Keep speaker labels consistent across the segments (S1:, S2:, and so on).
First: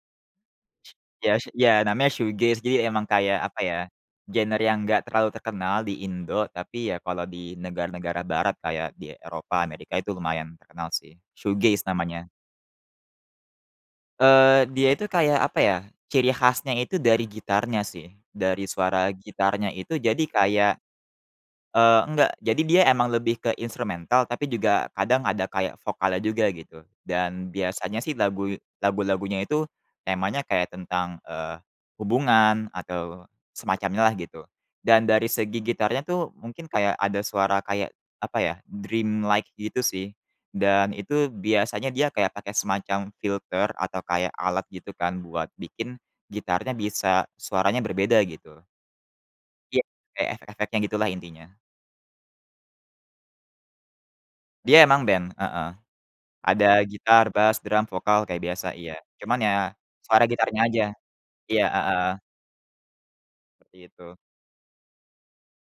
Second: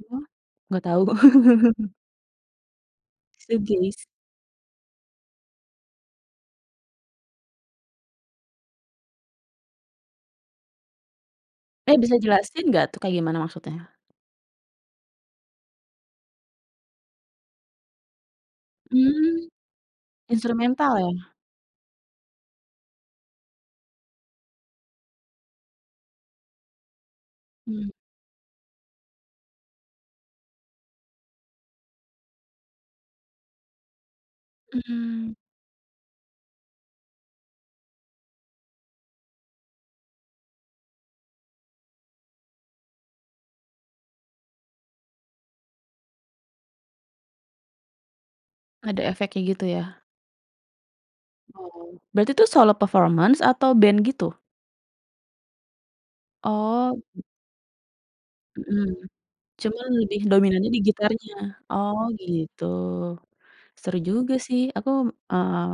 S1: Iya? Gak tau.
S2: Ya s ya namanya Shoegaze jadi emang kayak apa ya,
S1: Shoegaze.
S2: genre yang enggak terlalu terkenal di Indonesia tapi ya kalau di negara-negara barat kayak di Eropa, Amerika itu lumayan terkenal sih. Shoegaze
S1: Eh, bisa
S2: namanya.
S1: jelasin gak tuh kayak gimana maksudnya?
S2: Eee, dia itu kayak apa ya, ciri khasnya itu dari gitarnya sih, dari suara
S1: Hmm,
S2: gitarnya itu jadi kayak,
S1: Instrumental ya?
S2: eee, enggak, jadi dia emang lebih ke instrumental, tapi juga kadang ada kayak vokalnya juga gitu, dan
S1: Hmm.
S2: biasanya sih lagu lagu-lagunya itu temanya kayak tentang, eee, hubungan atau semacamnya lah gitu, dan dari
S1: Mmm.
S2: segi gitarnya tuh mungkin kayak ada suara kayak apa ya, dreamlike gitu sih, dan itu biasanya dia kayak pakai semacam filter atau kayak alat gitu kan buat bikin gitarnya bisa suaranya berbeda gitu.
S1: Ada efeknya gitu
S2: Iya
S1: ya.
S2: kayak efek-efeknya gitulah intinya.
S1: Oh berarti itu solo performance atau band gitu?
S2: Dia emang band, heeh, ada
S1: Oh.
S2: gitar, bass, drum, vokal kayak biasa,
S1: Mhm.
S2: iya, cuman ya,
S1: Cuman lebih
S2: suara gitarnya
S1: dominannya di
S2: aja,
S1: gitarnya.
S2: iya,
S1: Oh
S2: heeh.
S1: gitu. Seru
S2: Begitu.
S1: juga sih. Aku, eee,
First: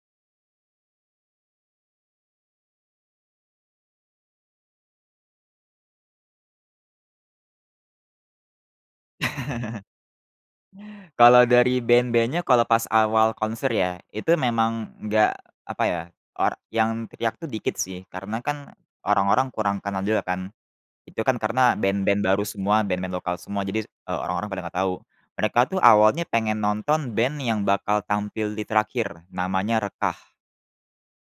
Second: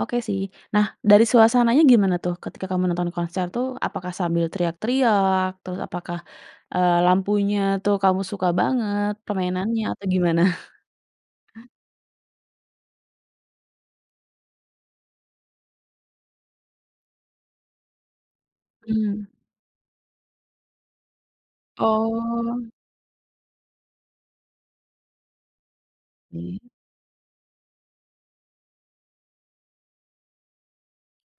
S1: oke sih. Nah dari suasananya gimana tuh ketika kamu nonton konser tuh apakah sambil teriak-teriak terus apakah, eee, lampunya tuh kamu suka banget permainannya atau gimana?
S2: Kalau dari band-bandnya kalau pas awal konser ya, itu memang enggak apa ya, or yang teriak tuh dikit sih karena kan,
S1: Hmm.
S2: orang-orang kurang kenal juga kan. Itu kan karena band-band baru
S1: Oh.
S2: semua, band-band lokal semua jadi, eee, orang-orang pada gak tahu. Mereka tuh awalnya pengen
S1: Oke.
S2: nonton band yang bakal tampil di terakhir, namanya Rekah.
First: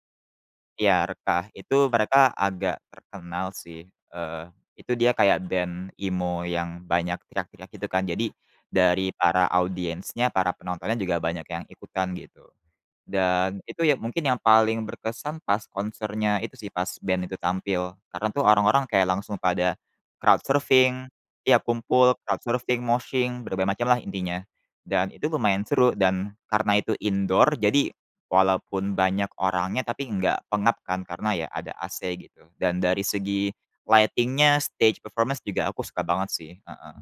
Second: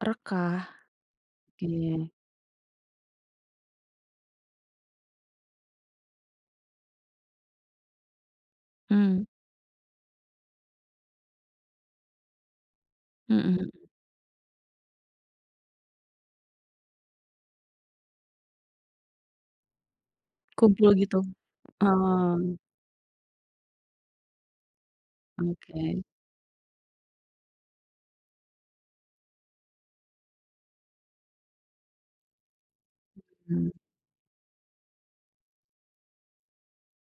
S1: Rekah.
S2: Ya, Rekah. Itu
S1: Iya.
S2: mereka agak terkenal sih, eee, itu dia kayak band emo yang banyak teriak-teriak gitu kan, jadi, dari
S1: Hmm.
S2: para audiensnya, para penontonnya juga banyak yang ikutan gitu. Dan
S1: Mhm.
S2: itu yang mungkin yang paling berkesan pas konsernya itu sih, pas band itu tampil, karena tuh orang-orang kayak langsung pada, crowd
S1: Kumpul
S2: surfing,
S1: gitu,
S2: tiap kumpul crowd
S1: oh.
S2: surfing, moshing, berbagai macam lah intinya. Dan itu lumayan seru
S1: Oke.
S2: dan karena itu indoor, jadi, walaupun banyak orangnya, tapi enggak pengap kan karena ya ada AC gitu. Dan dari segi
S1: Mhm.
S2: lighting-nya, stage performance juga aku suka banget sih. Heeh.